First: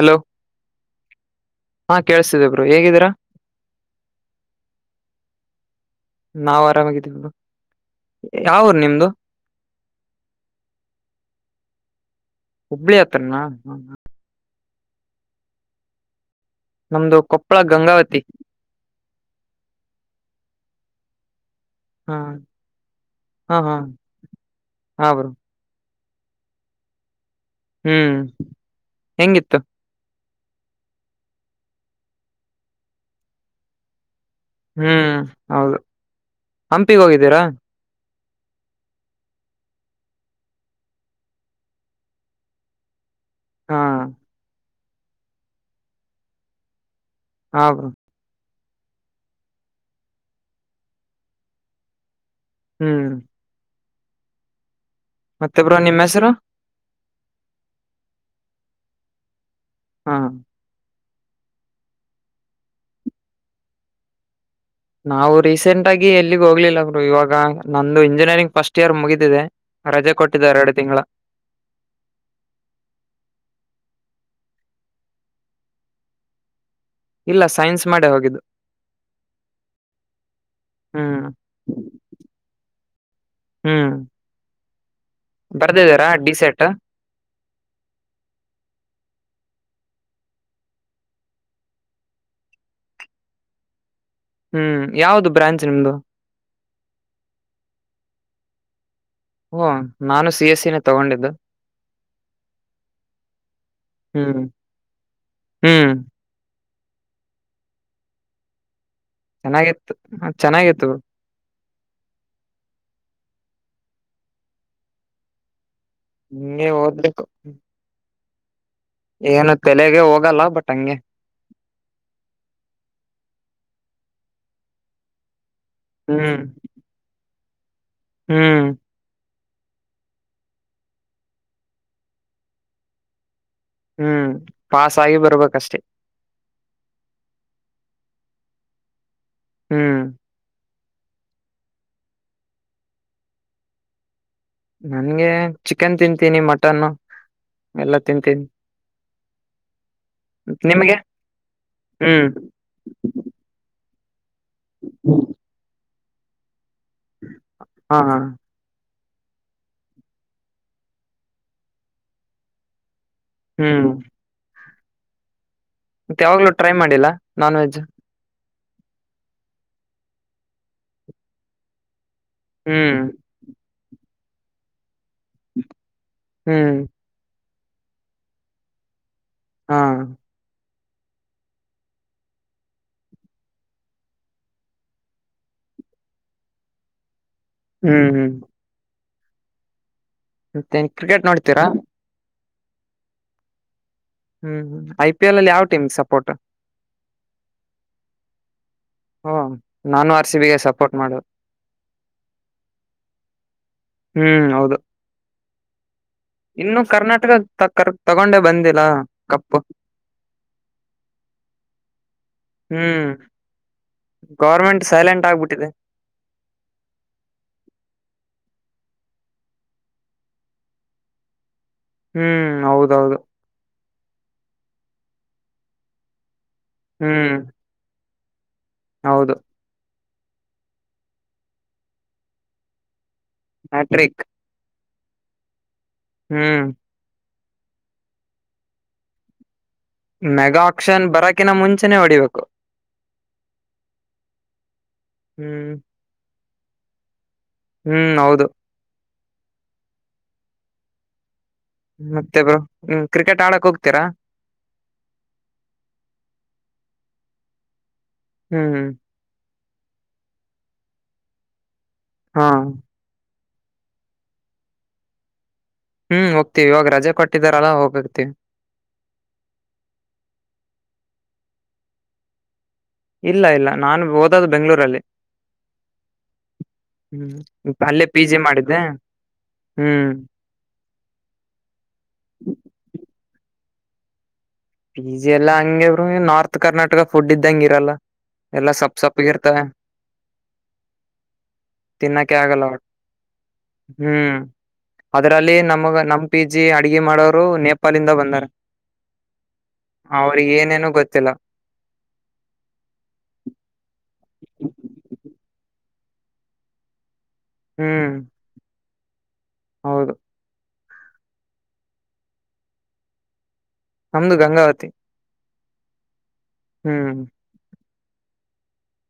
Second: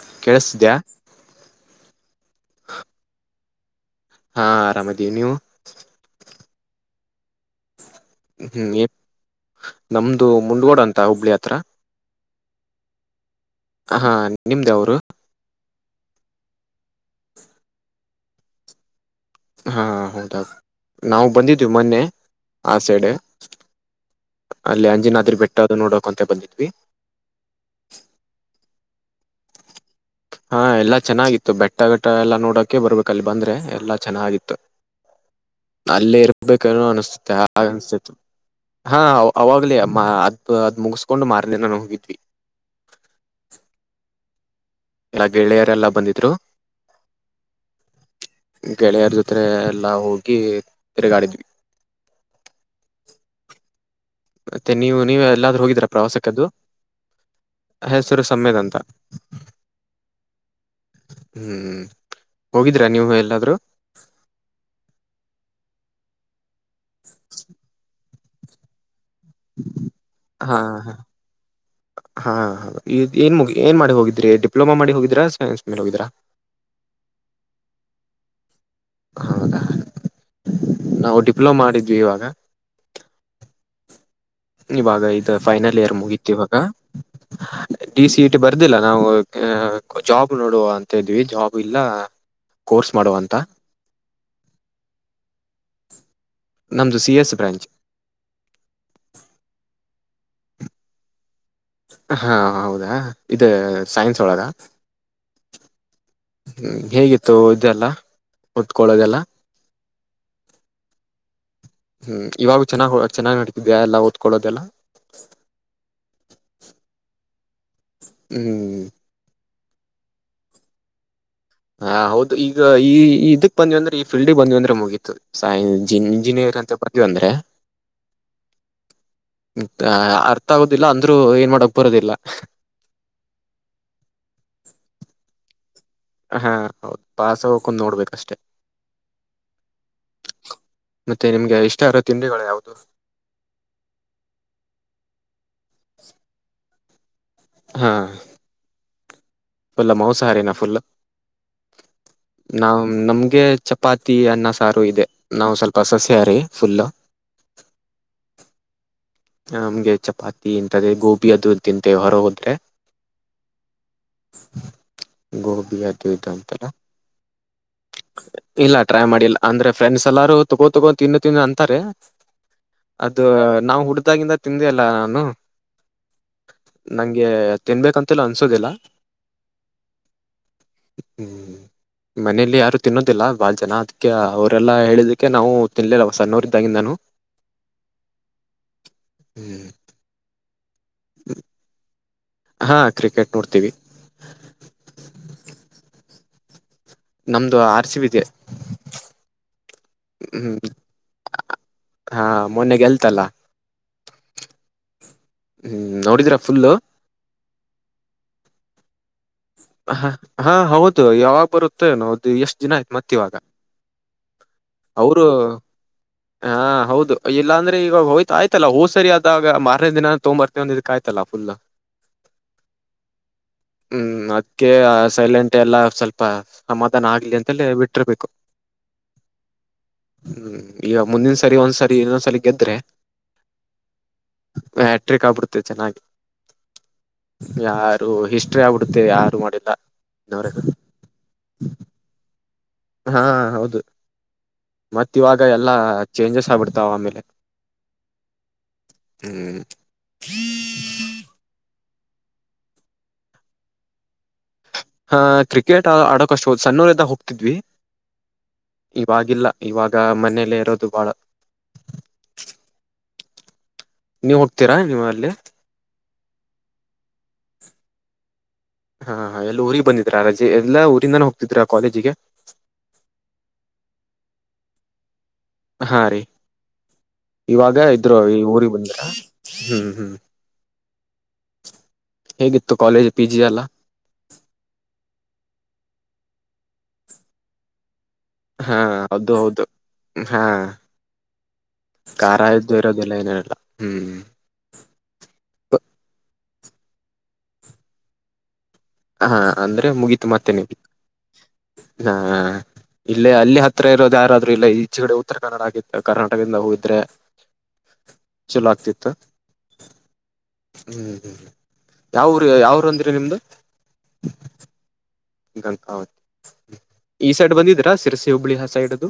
Hello ಕೇಳಿಸ್ತಿದ್ಯಾ ಹಾ ಕೇಳುಸ್ತಾ ಇದೆ ಬ್ರೋ ಹೇಗಿದ್ದೀರಾ ಹಾ ಆರಾಮದಿ ನೀವು [unintelligible] ಯಾವ ಹ್ಮ್ ಊರು ಏನ್ ನಿಮ್ದು ನಮ್ದು ಮುಂಡಗೋಡು ಅಂತ ಹುಬ್ಳಿ ಹತ್ರ ಹುಬ್ಬಳ್ಳಿ ಹತ್ರಾನ ಹಾ ನಿಮ್ದ್ ಯಾವುರು ನಮ್ದು ಕೊಪ್ಪಳ ಗಂಗಾವತಿ ಹಾ ಹೌದಾ ನಾವು ಬಂದಿದ್ದ ಇದು ಮೊನ್ನೆ ಹಾ ಆ ಸೈಡ್ ಹಾ ಹಾ ಅಲ್ಲಿ ಹಾ ಬ್ರೋ ಅಂಜಿನದ್ರ ಬಿಟ್ಟ ಅದು ನೋಡೋ ಕೊಂತ ಬಂದಿದ್ವಿ ಹ್ಮ್ ಹೆಂಗಿತ್ತು ಹಾ ಎಲ್ಲಾ ಚೆನ್ನಾಗಿತ್ತು ಬೆಟ್ಟ ಘಟ್ಟ ಎಲ್ಲ ನೋಡೋಕೆ ಬರ್ಬೇಕ ಅಲ್ಲಿ ಬಂದ್ರೆ ಎಲ್ಲಾ ಚೆನ್ನಾಗಿತ್ತು ಹ್ಮ್ ಹೌದು ಅಲ್ಲೇ ಇರ್ಬೇಕ ಹಂಪಿಗ್ ಅನಸ್ತತೆ ಹೋಗಿದ್ದೀರಾ ಹಾಗ ಅನ್ತೇತಿ [unintelligible] ಹಾ ಅವಾಗ್ಲ ಅದ್ ಅದ್ ಮುಗಿಸಕೊಂಡು ಮಾರ್ನೆ ದಿನ ಹೋಗಿದ್ವಿ ಹಾ ಎಲ್ಲ ಗೆಳೆಯರೆಲ್ಲ ಬಂದಿದ್ರು ಹಾ ಬ್ರೋ ಗೆಳೆಯರ ಜೊತೆರೆ ಎಲ್ಲಾ ಹೋಗಿ ತಿರುಗಾಡಿದ್ವಿ ಹ್ಮ್ ಮ ನೀವು ನೀವ ಮತ್ತೆ ಎಲ್ಲಾದ್ರೂ ಬ್ರೋ ಹೋಗಿದೀರಾ ನಿಮ್ ಹೆಸರು ಪ್ರವಾಸಕ್ಕದ್ದು ಹೆಸರು ಸಮಿತ್ ಅಂತ ಹಾ ಹ್ಮ್ ಹೋಗಿದೀರಾ ನೀವು ಎಲ್ಲಾದ್ರೂ ನಾವು ರೀಸೆಂಟ್ ಆಗಿ ಎಲ್ಲಿಗೆ ಹೋಗ್ಲಿಲ್ಲರು ಬ್ರೋ ಇವಾಗ ನಂದು ಇಂಜಿನಿಯರಿಂಗ್ ಫಸ್ಟ್ ಇಯರ್ ಮುಗಿತು ಹಾ ಹ ಹಾ ಹ ಏನ್ ಮುಗ ಏನ್ ಮಾಡಿ ಹೋಗಿದ್ದ ಪ್ಲೋಮಾ ಮಾಡಿ ಹೋಗಿದೀರಾ ಸೈನ್ಸ್ ಮೇಲೆ ಹೋಗಿದೀರಾ ಇಲ್ಲ ಸೈನ್ಸ್ ಮಾಡೇ ಹೋಗಿದ್ದು ಹೌದಾ ನಾವು ಹ್ಮ್ ಡಿಪ್ಲೊಮಾ ಮಾಡಿದ್ವಿ ಇವಾಗ ಹ್ಮ್ ಇವಾಗ ಇ ಫೈನಲ್ ಇಯರ್ ಬರ್ದಿದ್ದೀರಾ ಮುಗತಿ ಇವಾಗ ಡಿಸೆಟ್ ಡಿ ಸಿ ಇಟಿ ಬರ್ದಿಲ್ಲ ನಾವು ಜಾಬ್ ನೋಡುವ ಅಂತ ಇದ್ವಿ ಜಾಬ್ ಇಲ್ಲ ಕೋರ್ಸ್ ಮಾಡುವ ಅಂತ ಹ್ಮ್ ಯಾವ್ದ ಬ್ರಾಂಚ್ ನಿಮ್ದು ನಮ್ದು ಸಿ ಎಸ್ ಬ್ರಾಂಚ್ ಹಓ ನಾನು ಸಿ ಎಸ್ಸ ನ ತಗೊಂಡಿದ್ದು ಹಾ ಹೌದಾ ಇ ಸೈನ್ಸ್ ಒಳಗ ಹ್ಮ್ ಹ್ಮ್ ಹ್ಮ್ ಹೇಗಿತ್ತು ಇದೆಲ್ಲದ ಚೆನ್ನಾಗಿತ್ತು ಚೆನ್ನಾಗಿತ್ತು ಹ್ಮ್ ಇವಾಗ ಚೆನ್ನಾಗ್ ಚೆನ್ನಾಗ್ ನಡತಿದ್ಯಾ ಎಲ್ಲ ಓದ್ಕೊಳ್ಳೋದೆಲ್ಲ ನೀ ದಬೇಕ ಹ್ಮ್ ಏನು ತಲೆಗೆ ಹೋಗಲ್ಲ ಬಟ್ ಹಂಗೆ ಹ ಹೌದು ಈಗ ಈ ಇದಕ್ ಬಂದ್ವಿ ಅಂದ್ರೆ ಈ ಫಲ್ಡ್ಗ್ ಬಂದ್ವಿ ಅಂದ್ರೆ ಮುಗೀತದ ಸೈನ್ ಹ್ಮ್ ಇಂಜಿನಿಯರ್ ಅಂತ ಪ್ರತಿ ಅಂದ್ರೆ ಹ್ಮ್ ಅರ್ಥ ಆಗೋದಿಲ್ಲ ಅಂದ್ರರು ಏನ್ ಮಾಡಕ್ ಬರೋದಿಲ್ಲ ಹ್ಮ್ ಪಾಸ್ ಆಗಿ ಬರ್ಬೇಕಷ್ಟೇ ಹಾ ಹೌದು ಪಾಸ ಹಕೊಂಡ್ ನೋಡ್ಬೇಕಷ್ಟೆ ಹ್ಮ್ ಮತ್ತೆ ನಿಮ್ಗೆ ಇಷ್ಟ ಅರೋ ತಿಂಡಿಗಳು ಯಾವ್ದದು ನನ್ಗೆ ಚಿಕನ್ ತಿಂತೀನಿ ಮಟನ್ ಎಲ್ಲ ತಿಂತೀನಿ ಫುಲ್ಲ ಮಾಂಸಾಹಾರಿನಾ ಫುಲ್ಲ ನಿಮಗೆ ಹ್ಮ್ ನಾ ನಮ್ಗೆ ಚ ಚಪಾತಿ ಅನ್ನ ಸಾರು ಇದೆ ನಾವು ಸ್ವಲ್ಪ ಸಸ್ಯಹಾರಿ ಫುಲ್ ಹಾ ಹ ನಮ್ಗೆ ಚಪಾತಿ ಇಂಂತದೇ ಗೋಬಿ ಅದು ತಿಂತೆೇವೆ ಹೊರ ಹೋದ್ರೆ ಹ್ಮ್ ಗು ಮತ್ತ ಯಾವಾಗ್ಲೂ ಟ್ರೈ ಮಾಡಿಲ್ಲ ನಾನ್ ವೆಜ್ ಇಲ್ಲ ಟ್ರೈ ಮಾಡಿಲ್ಲ ಅಂದ್ರೆ ಫ್ರೆಂಡ್ಸ್ ಎಲ್ಲಾರು ತಗೋ ತಗೋ ತಿಂದು ತಿಂದು ಅಂತಾರೆ ಹ್ಮ್ ಅದು ನಾವು ಹುಡ್ದಾಗಿಂದ ತಿಂದೆ ಅಲ್ಲ ನಾನು ಹ್ಮ್ ನಂಗೆ ತಿನ್ಬೇಕಂತಲ್ಲ ಅನ್ಸೋದಿಲ್ಲ ಹಾ ಹ್ಮ್ ಮನೇಲಿ ಯಾರು ತಿನ್ನೋದಿಲ್ಲ ಬಾಳ ಜನ ಅದಕ್ಕೆ ಅವರೆಲ್ಲಾ ಹೇಳದಕ್ಕೆ ನಾವು ತಿನ್ಲಿಲ್ಲ ಸಣ್ಣೋರ್ ಇದ್ದಾಗಿಂದ ನಾನು ಹ್ಮ್ ಹ್ಮ್ ಹ್ಮ್ ಮತ್ತೇನ್ ಕ್ರಿಕೆಟ್ ನೋಡ್ತೀರಾ ಹಾ ಕ್ರಿಕೆಟ್ ನೋಡ್ತೀವಿ ಹ್ಮ್ ಐ ಪಿ ಎಲ್ ಅಲ್ಲಿ ಯಾವ್ ಟೀಮ್ ಸಪೋರ್ಟ್ ನಮ್ದು ಆರ್ಸಿವಿದ ಓ ನಾನು ಆರ್ ಸಿ ಬಿಗೆ ಹ್ಮ್ ಸಪೋರ್ಟ್ ಮಾಡೋದು ಹಾ ಮೊನ್ನಗೆಲ್ತಲ್ಲ ಹ್ಮ್ ಹೌದು ಹ್ಮ್ ನೋಡಿದ್ರ ಫುಲ್ಲು ಇನ್ನು ಕರ್ನಾಟಕ ಕರ್ ತಗೊಂಡೆ ಬಂದಿಿಲ್ಲ ಹಾ ಹ ಹಾ ಹೌದು ಯಾವಾಗ ಬರುತ್ತೆ ನೋದು ಎಷ್ಟ್ ದಿನ ಆಯ್ತು ಹ್ಮ್ ಮತ್ತ್ ಇವಾಗ ಗೌರ್ಮೆಂಟ್ ಅವರು ಸೈಲೆಂಟ್ ಆಗ್ಬಿಟ್ಟಿದೆ ಹಾ ಹೌದು ಇಲ್ಲಾಂದ್ರೆ ಇವಾಗ ಹೋತ್ ಆಯ್ತಲ್ಲ ಒದ್ ಸರಿ ಆದಾಗ ಮಾರನೇ ದಿನ ತಗೊಂಬರ್ತೀನಿ ಅಂದಿದ್ದಕ್ಕೆ ಆಯ್ತಲ್ಲ ಎಲ್ಲಾ ಪುಲ್ಲು ಹ್ಮ್ ಹೌದೌದು ಹ್ಮ್ ಅದಕ್ಕೆ ಸೈಲೆಂಟ್ ಎಲ್ಲಾ ಸ್ವಲ್ಪ ಸಮಾಧಾನ ಆಗ್ಲಿ ಹ್ಮ್ ಅಂತಲ್ಲೇ ಬಿಟ್ಟಿರ್ಬೇಕು ಹೌದು ಹ್ಮ್ ಈಗ ಮುಂದಿನ ಸರಿ ಒಂದ್ಸರಿ ಇನ್ನೊಂದ್ಸರಿ ಗೆದ್ರೆ ಹಟ್ರಿಕ್ ಹ್ಯಾಟ್ರಿಕ್ ಆಬಿಡುತ್ತೈತ್ತೆ ಚೆನ್ನಾಗಿ ಹ್ಮ್ ಯಾರು ಹಿಸ್ಟ್ರಿ ಆಗ್ಬಿಡುತ್ತೆ ಯಾರು ಮಾಡಿಲ್ಲ ಇನ್ನವರೆಗೂ ಮೆಗಾ ಆಕ್ಷನ್ ಬರಕಿನ ಮುಂಚೆನೆ ಹೊಡಿಬೇಕು. ಹಾ ಹೌದು ಮತ್ತ್ ಇವಾಗ ಹ್ಮ್ ಎಲ್ಲಾ ಚೇಂಜಸ್ ಆಗ್ಬಿಡ್ತಾವ ಆಮೇಲೆ ಹ್ಮ್ ಹೌದು ಹ [unintelligible] ಮತ್ತೆ ಬ್ರೋ ಹ್ಮ್ ಕ್ರಿಕೆಟ್ ಆಡಕ್ ಹೋಗ್ತೀರಾ? ಹಾ ಕ್ರಿಕೆಟ್ ಆಡಕಾಷ್ಟ ಹ ಸಣ್ಣೂರಿಂದಾಗ ಹೋಗ್ತಿದ್ವಿ ಹ್ಮ್ ಇವಾಗಿಲ್ಲ ಇವಾಗ ಮನೆಯಲ್ಲೇ ಇರೋದು ಬಾಳ ಹಾ ನೀವು ಹೋಗ್ತೀರಾ ನೀವು ಅಲ್ಲಿ ಹ್ಮ್ ಹೋಗ್ತಿವಿ ಇವಾಗ ರಜೆ ಕೊಟ್ಟಿದಾರಲ್ಲಾ ಹೋಗಿರ್ತೀನಿ. ಹಾ ಹಾ ಎಲ್ಲೂ ಊರಿಗೆ ಬಂದಿದ್ರಾ ರಜೆ ಎಲ್ಲಾ ಊರಿಂದಾನೆ ಹೋಗ್ತಿದ್ರಾ ಕಾಲೇಜಿಗೆ ಇಲ್ಲ ಇಲ್ಲ ನಾನು ಓದೊದ್ದು ಬೆಂಗಳೂರಲ್ಲಿ ಹಾ ರೀ ಇವಾಗ ಅಲ್ಲೇ ಇದ್ರು ಪಿ ಈ ಜಿ ಊರಿಗೆ ಮಾಡಿದ್ದೆ ಬಂದಿದ್ದ್ರ ಹ್ಮ್ ಹ್ಮ್ ಹೇಗಿತ್ತು ಕಾಲೇಜ್ ಪಿಜಿ ಎಲ್ಲ ಪಿಜಿ ಎಲ್ಲಾ ಹಂಗ ಬ್ರೋ ನಾರ್ತ್ ಕರ್ನಾಟಕ ಫುಡ್ ಇದ್ದಂಗಿರಲ್ಲ ಎಲ್ಲಾ ಹಾ ಸಪ್ಪ ಹೌದು ಸಪ್ಪಗಿರ್ತವೆ ಹೌದು ಹಾ ತಿನ್ನಕ್ಕೆೆ ಖಾರ ಆಗಲ್ಲ ಇದ್ದು ಇರೋದಿಲ್ಲ ಏನಿರಲ್ಲ ಹ್ಮ್ ಅದ್ ಅಲ್ಲಿ ನಮಗ ನಮ ಪಿ ಜಿ ಅಡುಗೆ ಮಾಡೋರು ನೇಪಾಲ್ ಇಂದ ಬಂದಾರ ಹಾ ಅಂದ್ರೆ ಮುಗಿತು ಅವ್ರಿಗೆ ಮತ್ತೆನ್ ಏನೇನು ಗೊತ್ತಿಲ್ಲ ಹಾ ಇಲ್ಲೇ ಅಲ್ಲಿ ಹತ್ರ ಇರೋದು. ಯಾರಾದ್ರರು ಇಲ್ಲ ಈಚಗಡೆ ಉತ್ತರ ಕನ್ನಡ ಆಗಿ ಕರ್ನಾಟಕದಿಂದ ಹೋಗಿದ್ರೆ ಹ್ಮ್ ತ್ತ್ ಹೌದು ಹ್ಮ್ ಹ್ಮ್ ಯಾವ್ ಊರು ಯಾವ್ ಊರ ಅಂದ್ರಿ ನಿಮ್ದು ನಮ್ದು ಗಂಗಾವತಿ ಗಂಗಾವತಿ ಹ್ಮ್ ಈ ಸೈಡ್ ಬಂದಿದ್ರಾ ಸಿರಸಿ ಹುಬ್ಬಳಿ ಆ ಸೈಡ್ದು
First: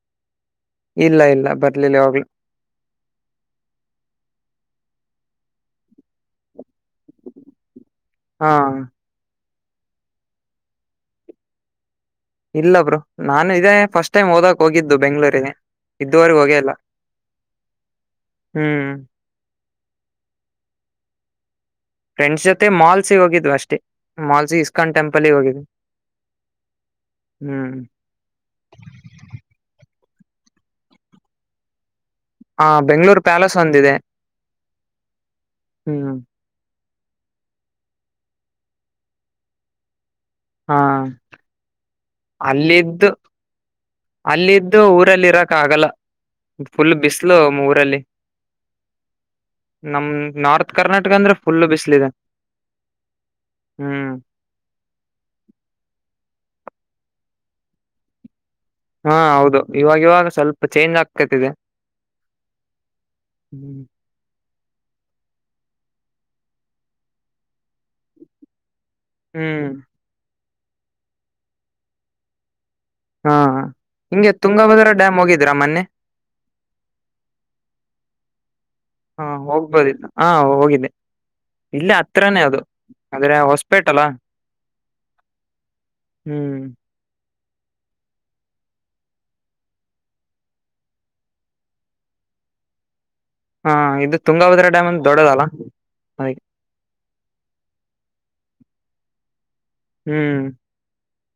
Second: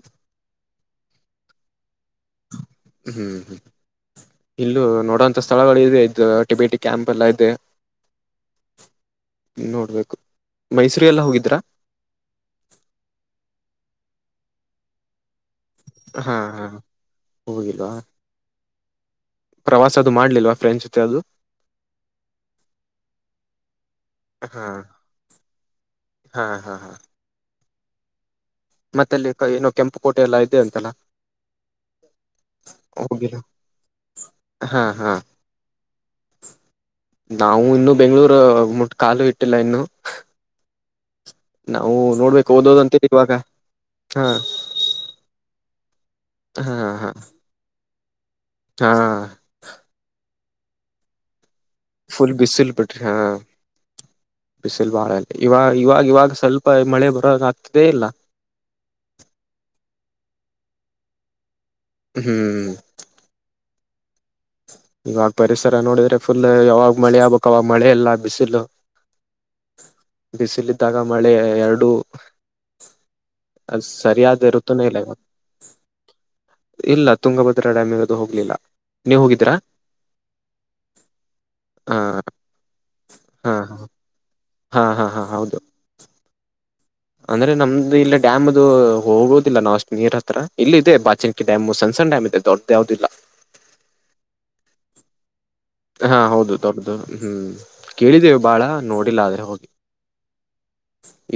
ಇಲ್ಲ ಇಲ್ಲ ಬರ್ಲಿಲ್ಲ ಯಾವಾಗ್ಲು ಹ್ಮ್ ಹ್ಮ್ ಇಲ್ಲು ನೋಡೋಂತ ಸ್ಥಳಗಳಿವೆ ಇ ಟಿಬೇಟ್ ಕ್ಯಾಮರ ಎಲ್ಲಾ ಇದೆ ಹಾ ನೋಡ್ಬೇಕು ಮೈಸೂರ್ ಎಲ್ಲಾ ಹೋಗಿದ್ರಾ ಇಲ್ಲ ಬ್ರೋ ನಾನು ಇದೇ ಫಸ್ಟ್ ಟೈಮ್ ಓದಕ್ ಹೋಗಿದ್ದು ಬೆಂಗಳೂರಿಗೆ ಹಾ ಇದ್ದುವರೆಗೂ ಹೋಗೆ ಹಾ ಇಲ್ಲ ಹ್ಮ್ ಪ್ರವಾಸದು ಮಾಡ್ಲಿಲ್ವಾ ಫ್ರೆಂಡ್ಸ ಜೊತೆ ಯಾದು ಫ್ರೆಂಡ್ಸ್ ಜೊತೆ ಮಾಲ್ಸಿ ಹೋಗಿದ್ವಿ ಅಷ್ಟೇ ಮಾಲ್ಸಿ ಇಸ್ಕಾನ್ ಟೆಂಪಲ್ಗೆ ಹೋಗಿದ್ವಿ ಹ ಹಾ ಹಾ ಹ್ಮ್ ಮತ್ತ ಅಲ್ಲಿ ಏನೋ ಕೆಂಪು ಕೋಟೆ ಎಲ್ಲ ಇದೆ ಅಂತಾನ ಹ ಬೆಂಗಳೂರು ಪ್ಯಾಲೇಸ್ ಒಂದಿದೆ ಹಾ ಹಾ ಹ್ಮ್ ನಾವು ಇನ್ನು ಬೆಂಗಳೂರು ಮುಟ್ ಕಾಲು ಇಟ್ಟಿಲ್ಲ ಇನ್ನು ಹಾ ನಾವು ನೋಡ್ಬೇಕು ಓದೋದಂತೇಳಿ ಅಲ್ಲಿದ್ದು ಇವಾಗ ಹಾ ಅಲ್ಲಿದ್ದು ಊರಲ್ಲಿ ಇರಕಾಗಲ್ಲ. ಹಾ ಫುಲ್ ಹಾ ಬಿಸ್ಲು ಮ್ ಊರಲ್ಲಿ ಹಾ ನಮ್ ನಾರ್ತ್ ಕರ್ನಾಟಕ ಅಂದ್ರೆ. ಫುಲ್ ಬಿಸಿಲಿದೆ ಫುಲ್ ಬಿಸಿಲ್ ಬಿಟ್ರ ಹಾ ಹ್ಮ್ ಬಿಸಿಲ್ ಬಾಳಲ್ಲಿ ಇವಾ ಇವಾಗ್ ಇವಾಗ ಇವಾಗ್ ಸ್ವಲ್ಪ. ಪ ಮಳೆ ಬರೋ ಆಗ್ತಿದೆ ಇಲ್ಲ. ಹಾ ಹೌದು ಇವಾಗ್ ಇವಾಗ್ ಸ್ವಲ್ಪ ಚೇಂಜ್ ಆಗ್ತತದೆ. ಹ್ಮ್ ಹ್ಮ್ ಇವಾಗ್ ಪರಿಸರ ನೋಡಿದ್ರೆ ಫುಲ್ ಯಾವಾಗ್ ಮಳೆ ಆಗ್ಬೇಕೊ ಮಳೆಲ್ಲ ಬಿಸಿಲು. ಹ್ಮ್ ಬಿಸಿಲಿದ್ದಾಗ ಮಳೆ ಎರಡು. ಹಾ ಅದ್ ಹಿಂಗೆ ಸರಿಯಾದ ತುಂಗಭದ್ರ ಋತೆನೆಲ್ಲ ಡ್ಯಾಮ್ ಇವಾಗ್. ಹೋಗಿದ್ರಾ ಮೊನ್ನೆ ಇಲ್ಲ ತುಂಗಭದ್ರಾ ಡ್ಯಾಮ್ ಇರೋದು ಹೋಗ್ಲಿಲ್ಲ ನೀವ್ ಹ ಹೋಗಿದ್ರಾ. ಇಲ್ಲ ಹ ಹತ್ರಾನೇ ಅದು ಅಂದ್ರೆ ಹಾ ಹೊಸ್ಪೇಟ್ ಅಲ್ಲ. ಹಾ ಹಾ ಹಾ ಹೌದು. ಹ್ಮ್ ಅಂದ್ರೆ ನಮ್ದು ಇಲ್ಲಿ ಡ್ಯಾಮ್ ಅದು ಹೋಗುದಿಲ್ಲ ನಾವ್ ಅಷ್ಟ ನೀರ್ ಹತ್ರ ಇಲ್ ಇದೆ ಬಾಚಿಂಕಿ ಡ್ಯಾಮ್ ಸಣ್ ಸಣ್ ಡ್ಯಾಮ್. ಇದೆ ದೊಡ್ದ್ ಯಾವದು ಇಲ್ಲ. ಹಾ ಇದು ತುಂಗಭದ್ರ ಡ್ಯಾಮ್ ಅಂದ್ ದೊಡ್ಡದಲ್ಲಾ. ಹಾ ಹೌದು ದೊಡ್ದದು ಹ್ಮ್ ಕೇಳಿದ್ದೇವು ಬಾಳ ನೋಡಿಲ್ಲ ಅದ್ರೆ ಹೋಗ್ ಹ್ಮ್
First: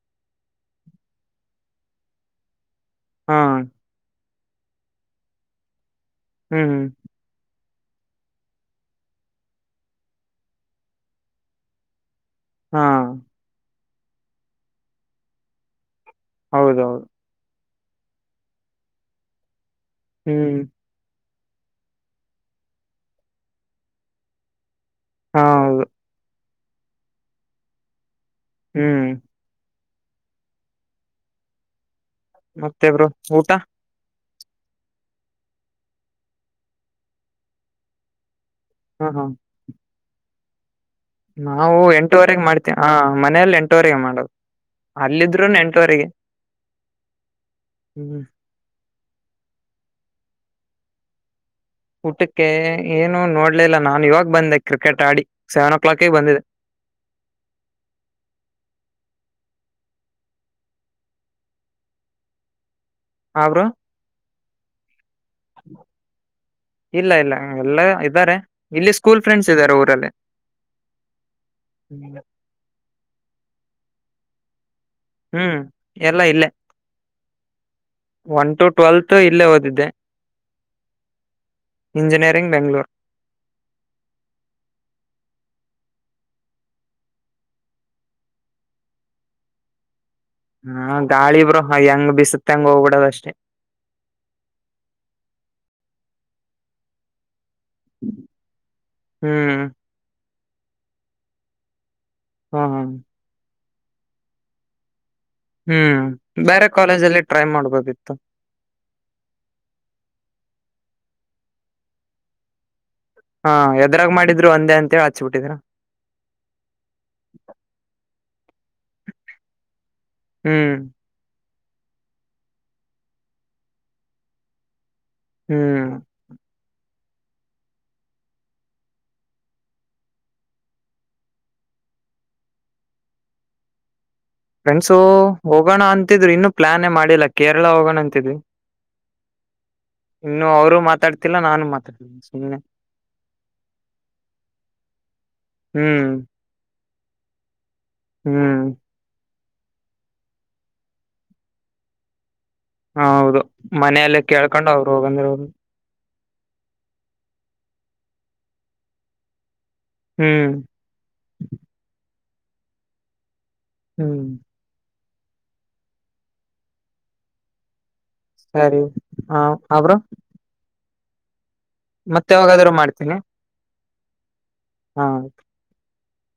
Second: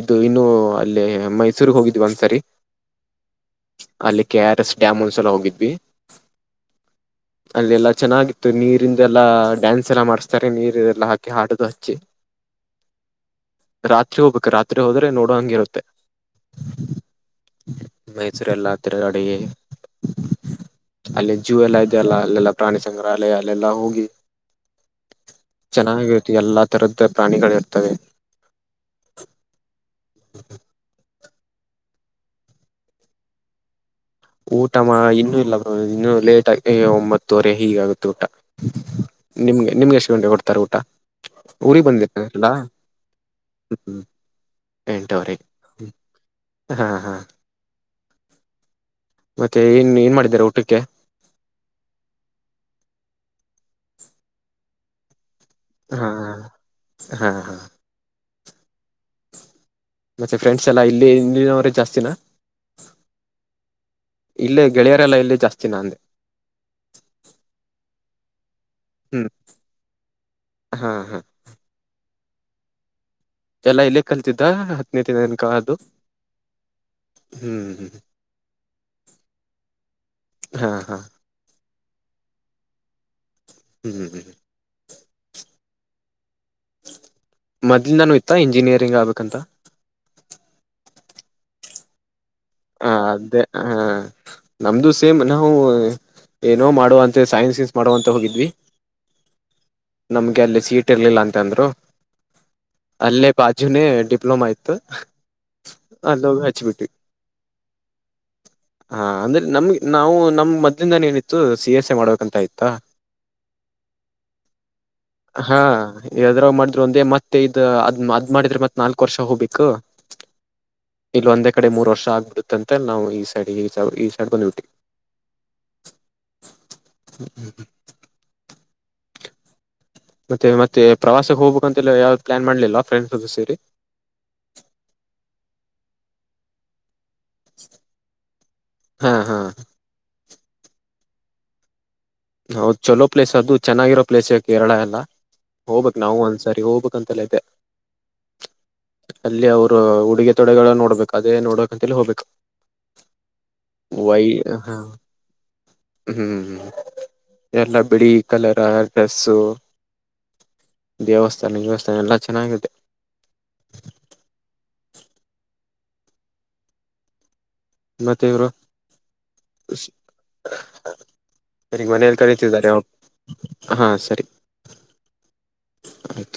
ಇದು ಇನ್ನು ಅಲ್ಲೇ ಮೈಸೂರ್ಗ್ ಹೋಗಿದ್ವಿ ಒಂದ್ಸರಿ. ಹಾ ಅಲ್ಲಿ ಕೆ ಆರ್ ಎಸ್ ಡ್ಯಾಮ್ ಒಂದ್ಸಲ ಹೋಗಿದ್ವಿ. ಹ್ಮ್ ಹ್ಮ್ ಅಲ್ಲಿ ಎಲ್ಲಾ ಚೆನ್ನಾಗಿತ್ತು ನೀರಿಂದ ಎಲ್ಲಾ ಡ್ಯಾನ್ಸ್ ಎಲ್ಲ ಮಾಡಸ್ತಾರೆ ನೀರ್ ಎಲ್ಲ ಹಾಕಿ ಹಾಡದು ಹಚ್ಚಿ. ಹಾ ರಾತ್ರಿ ಹೋಗ್ಬೇಕು ರಾತ್ರಿ ಹೋದ್ರೆ ನೋಡ ಹಂಗ್ ಇರುತ್ತೆ. ಹೌದೌದು ಮೈಸೂರೆಲ್ಲ ತಿರ್ಗಾಡಿ. ಹ್ಮ್ ಅಲ್ಲಿ ಜೂ ಎಲ್ಲಾ ಇದೆ ಅಲ್ಲ ಅಲ್ಲೆಲ್ಲ ಪ್ರಾಣಿ ಸಂಗ್ರಹಾಲಯ ಅಲ್ಲೆಲ್ಲಾ ಹೋಗಿ. ಹಾ ಹೌದು ಚೆನ್ನಾಗಿರು ಎಲ್ಲ ತಥರದ್ ಪ್ರಾಣಿಗಳಿರ್ತವೆ. ಹ್ಮ್ ಮತ್ತೆ ಬ್ರೊ ಊಟ. ಊಟ ಮಾ ಇನ್ನು ಇಲ್ಲ ಬ್ರೊ ಇನ್ನು ಲೇಟ್ಗಿ ಒಂಬತ್ತುವರೆ ಹೀಗಾಗುತ್ತೆ ಊಟ. ಹ ಹಾ ನಿಮ್ಗೆ ನಿಮ್ಗ ಎಷ್ಟ ಗಂಟೆಗ್ ಕೊಡ್ತಾರೆ ಊಟ. ನಾವು ಊರಿಗೆ ಎಂಟೂವರೆಗೆ ಬಂದಿರ್ತೀರಲ್ಲ ಮಾಡ್ತೇ ಹ ಮನೆಲ್ ಎಂಟುವರೆಗೆ ಹ್ಮ್ ಮಾಡೋದು. ಎಂಟುವರೆಗೆ ಅಲ್ಲಿದ್ರುನ್ ಎಂಟುವರೆಗೆ. ಹಾ ಹಾ ಹ್ಮ್ ಮತ್ತೆ ಏನ್ ಏನ್ ಮಾಡಿದಿರ ಊಟಕ್ಕೆ. ಊಟಕ್ಕೆ ಏನು ನೋಡ್ಲಿಲ್ಲ ನಾನು ಇವಾಗ್ ಬಂದೆ ಕ್ರಿಕೆಟ್ ಆಡಿ. ಸೆವೆನ್ ಓ ಹಾ ಕ್ಲಾಕಿಗೆ ಬಂದಿದೆ ಹಾ ಮತ್ತೆ ಫ್ರೆಂಡ್ಸ್ ಎಲ್ಲಾ ಇಲ್ಲಿ ಇಲ್ಲಿನವ್ರೆ ಜಾಸ್ತಿನ. ಹ ಬ್ರೊ ಇಲ್ಲೇ ಗೆಳ್ಯಾ ಜಾಸ್ತಿನ ಅಂದೆ ಇಲ್ಲ ಇಲ್ಲ ಎಲ್ಲ ಇದ್ದಾರೆ ಇಲ್ಲಿ ಸ್ಕೂಲ್ ಹ್ಮ್ ಫ್ರೆಂಡ್ಸ್ ಇದ್ದಾರೆ ಊರಲ್ಲಿ. ಹಾ ಹಾ ಹ ಲ್ಲ ಇಲ್ಲೇ ಕಲ್ತಿದ್ದ ಹತ್ತನೇ ತನಕ ಹ್ಮ್ ಅದು ಎಲ್ಲಾ ಇಲ್ಲೇ ಹ್ಮ್ ಹ್ಮ್ ಒನ್ ಟು ಟ್ವೆಲ್ತ್ ಇಲ್ಲೇ ಓದಿದ್ದೆ ಹಾ ಹಾ ಇಂಜಿನಿಯರಿಂಗ್ ಬೆಂಗ್ಳೂರು ಹ್ಮ್ ಹ್ಮ್ ಹ್ಮ್ ಹ್ಮ ಮೊದ್ಲ್ ನಾನು ಇತ್ತ ಇಂಜಿನಿಯರಿಂಗ್ ಆಗ್ಬೇಕಂತ ಹ ಗಾಳಿ ಬ್ರ ಹ ಹೆಂಗ್ ಬಿಸುತ್ತ ಹೆಂಗ್ ಹ ಹೋಗ್ಬಿಡದ ಅಷ್ಟೇ ಅದೇ ಹ ನಮ್ದು ಸೇಮ್ ನ ಹ ಏನೋ ಮಾಡುವ ಅಂತೆ ಸೈನ್ಸಸ್ ಮಾಡುವ ಅಂತ ಹೋಗಿದ್ವಿ ಹ್ಮ್ ನಮ್ಗೆ ಅಲ್ಲಿ ಸೀಟ್ ಇರ್ಲಿಲ್ಲ ಅಂತಂದ್ರು ಹ್ಮ್ ಹ್ಮ್ ಜುನೇ ಡಿಪ್ಲೊಮಾ ಇತ್ತು ಹ್ಮ್ ಅಲ್ಲೋಗಿ ಬೇರೆ ಹಚ್ಬಿಟ್ವಿ ಕಾಲೇಜಲ್ಲಿ ಟ್ರೈ ಮಾಡ್ಬೋದಿತ್ತು ಹಾ ಅಂದ್ರೆ ನಮ್ಗೆ ನಾವು ನಮ್ ಮದ್ದಿಂದಾನ ಏನಿತ್ತು ಸಿ ಎಸ್ ಎ ಮಾಡ್ಬೇಕಂತ ಆಯ್ತಾ ಹಾ ಎದರಾಗ ಮಾಡಿದ ಹಾ ಯದ್ರ ಮಾಡಿದ್ರು ಒಂದೇ ಮತ್ತೆ ಇ ಅದ್ ಅದ ಮಾಡಿದ್ರೆ ಮತ್ ನಾಲ್ಕ್ು ವರ್ಷ ಹೋಗ್ಬೇಕು ಹ್ಮ್ ಈ ಕಡೆ ಮೂರು ವರ್ಷ ಆಗ್ಿಬಿಡುತ್ತಂತೆ ನಾವು ಈ ಸೈಡ್ ಈ ಸ ಈ ಸೈಡ್ ಬಂದ್ಬಟ್ಟವಿ ಹ್ಮ್ ಹ್ಮ್ ಹ್ಮ್ ಹ್ಮ ಮತ್ತೆ ಮತ್ತೆ ಪ್ರವಾಸಕ್ಕೆ ಹೋಗ್ಬೇಕು ಅಂತೆಲ್ಲ ಯಾವ್ದು ಪ್ಲಾನ್ ಮಾಡ್ಲಿಲ್ಲ ಫ್ರೆಂಡ್ಸ್ ಸೇರಿ ಫ್ರೆಂಡ್ಸು ಹೋಗೋಣ ಅಂತಿದ್ರು ಇನ್ನು ಪ್ಲಾಾನೆ ಮಾಡಿ ಲ್ಲ ಕೇರಳ ಹೋಗೋಣಂತು ಹಾ ಹಾ ಇನ್ನು ಅವರು ಮಾತಾಡ್ತಿಲ್ಲ ನಾನು ಮಾತಾಡ್ ಹೌದ್ ಚಲೋ ಪ್ಲೇಸ್ ಅದು ಚೆನ್ನಾಗಿರೋ ಪ್ಲೇಸ್ ಕೇರಳ ಎಲ್ಲಾ ಹೋಗ್ಬೇಕಕ್ ಹ್ಮ್ ನಾವು ಒಂದ್ಸರಿ ಹೋಗ್ಬೇಕು ಂತಲತೆ ಹ್ಮ್ ಅಲ್ಲಿ ಅವರು ಉಡುಗೆ ತೊಡೆಗಳ ನೋಡ್ಬೇಕು ಅದೇ ನೋಡಕ್ ಅಂತೇಳ ಹೋಗ್ಬೇಕು ಹ ಹೌದು ಮನೆಯಲ್ಲೇ ವೈ ಕೇಳ್ಕೊಂಡು ಹ ಅವ್ರು ಹೋಗಂದರ ಹ್ಮ್ ಎಲ್ಲ ಬಿಳಿ ಕಲರ್ ಡ್ರೆಸ್ಸು ಹ್ಮ್ ದೇವಸ್ಥಾನ ದೇವಸ್ಥಾನ ಎಲ್ಲ ಚೆನ್ನಾಗಿದೆ ಹ್ಮ್ ಮತ್ತೆ ಇವರು ಸರಿ ಹ ಅವ್ರ ಸಗ ಮನೇೆಯಲ್ಲಿ ಕರತಿದ್ದಾರೆ ಮಾಡ್ತೀನಿ ಹಾಂ ಸರಿ ಹಾ ಆಯತು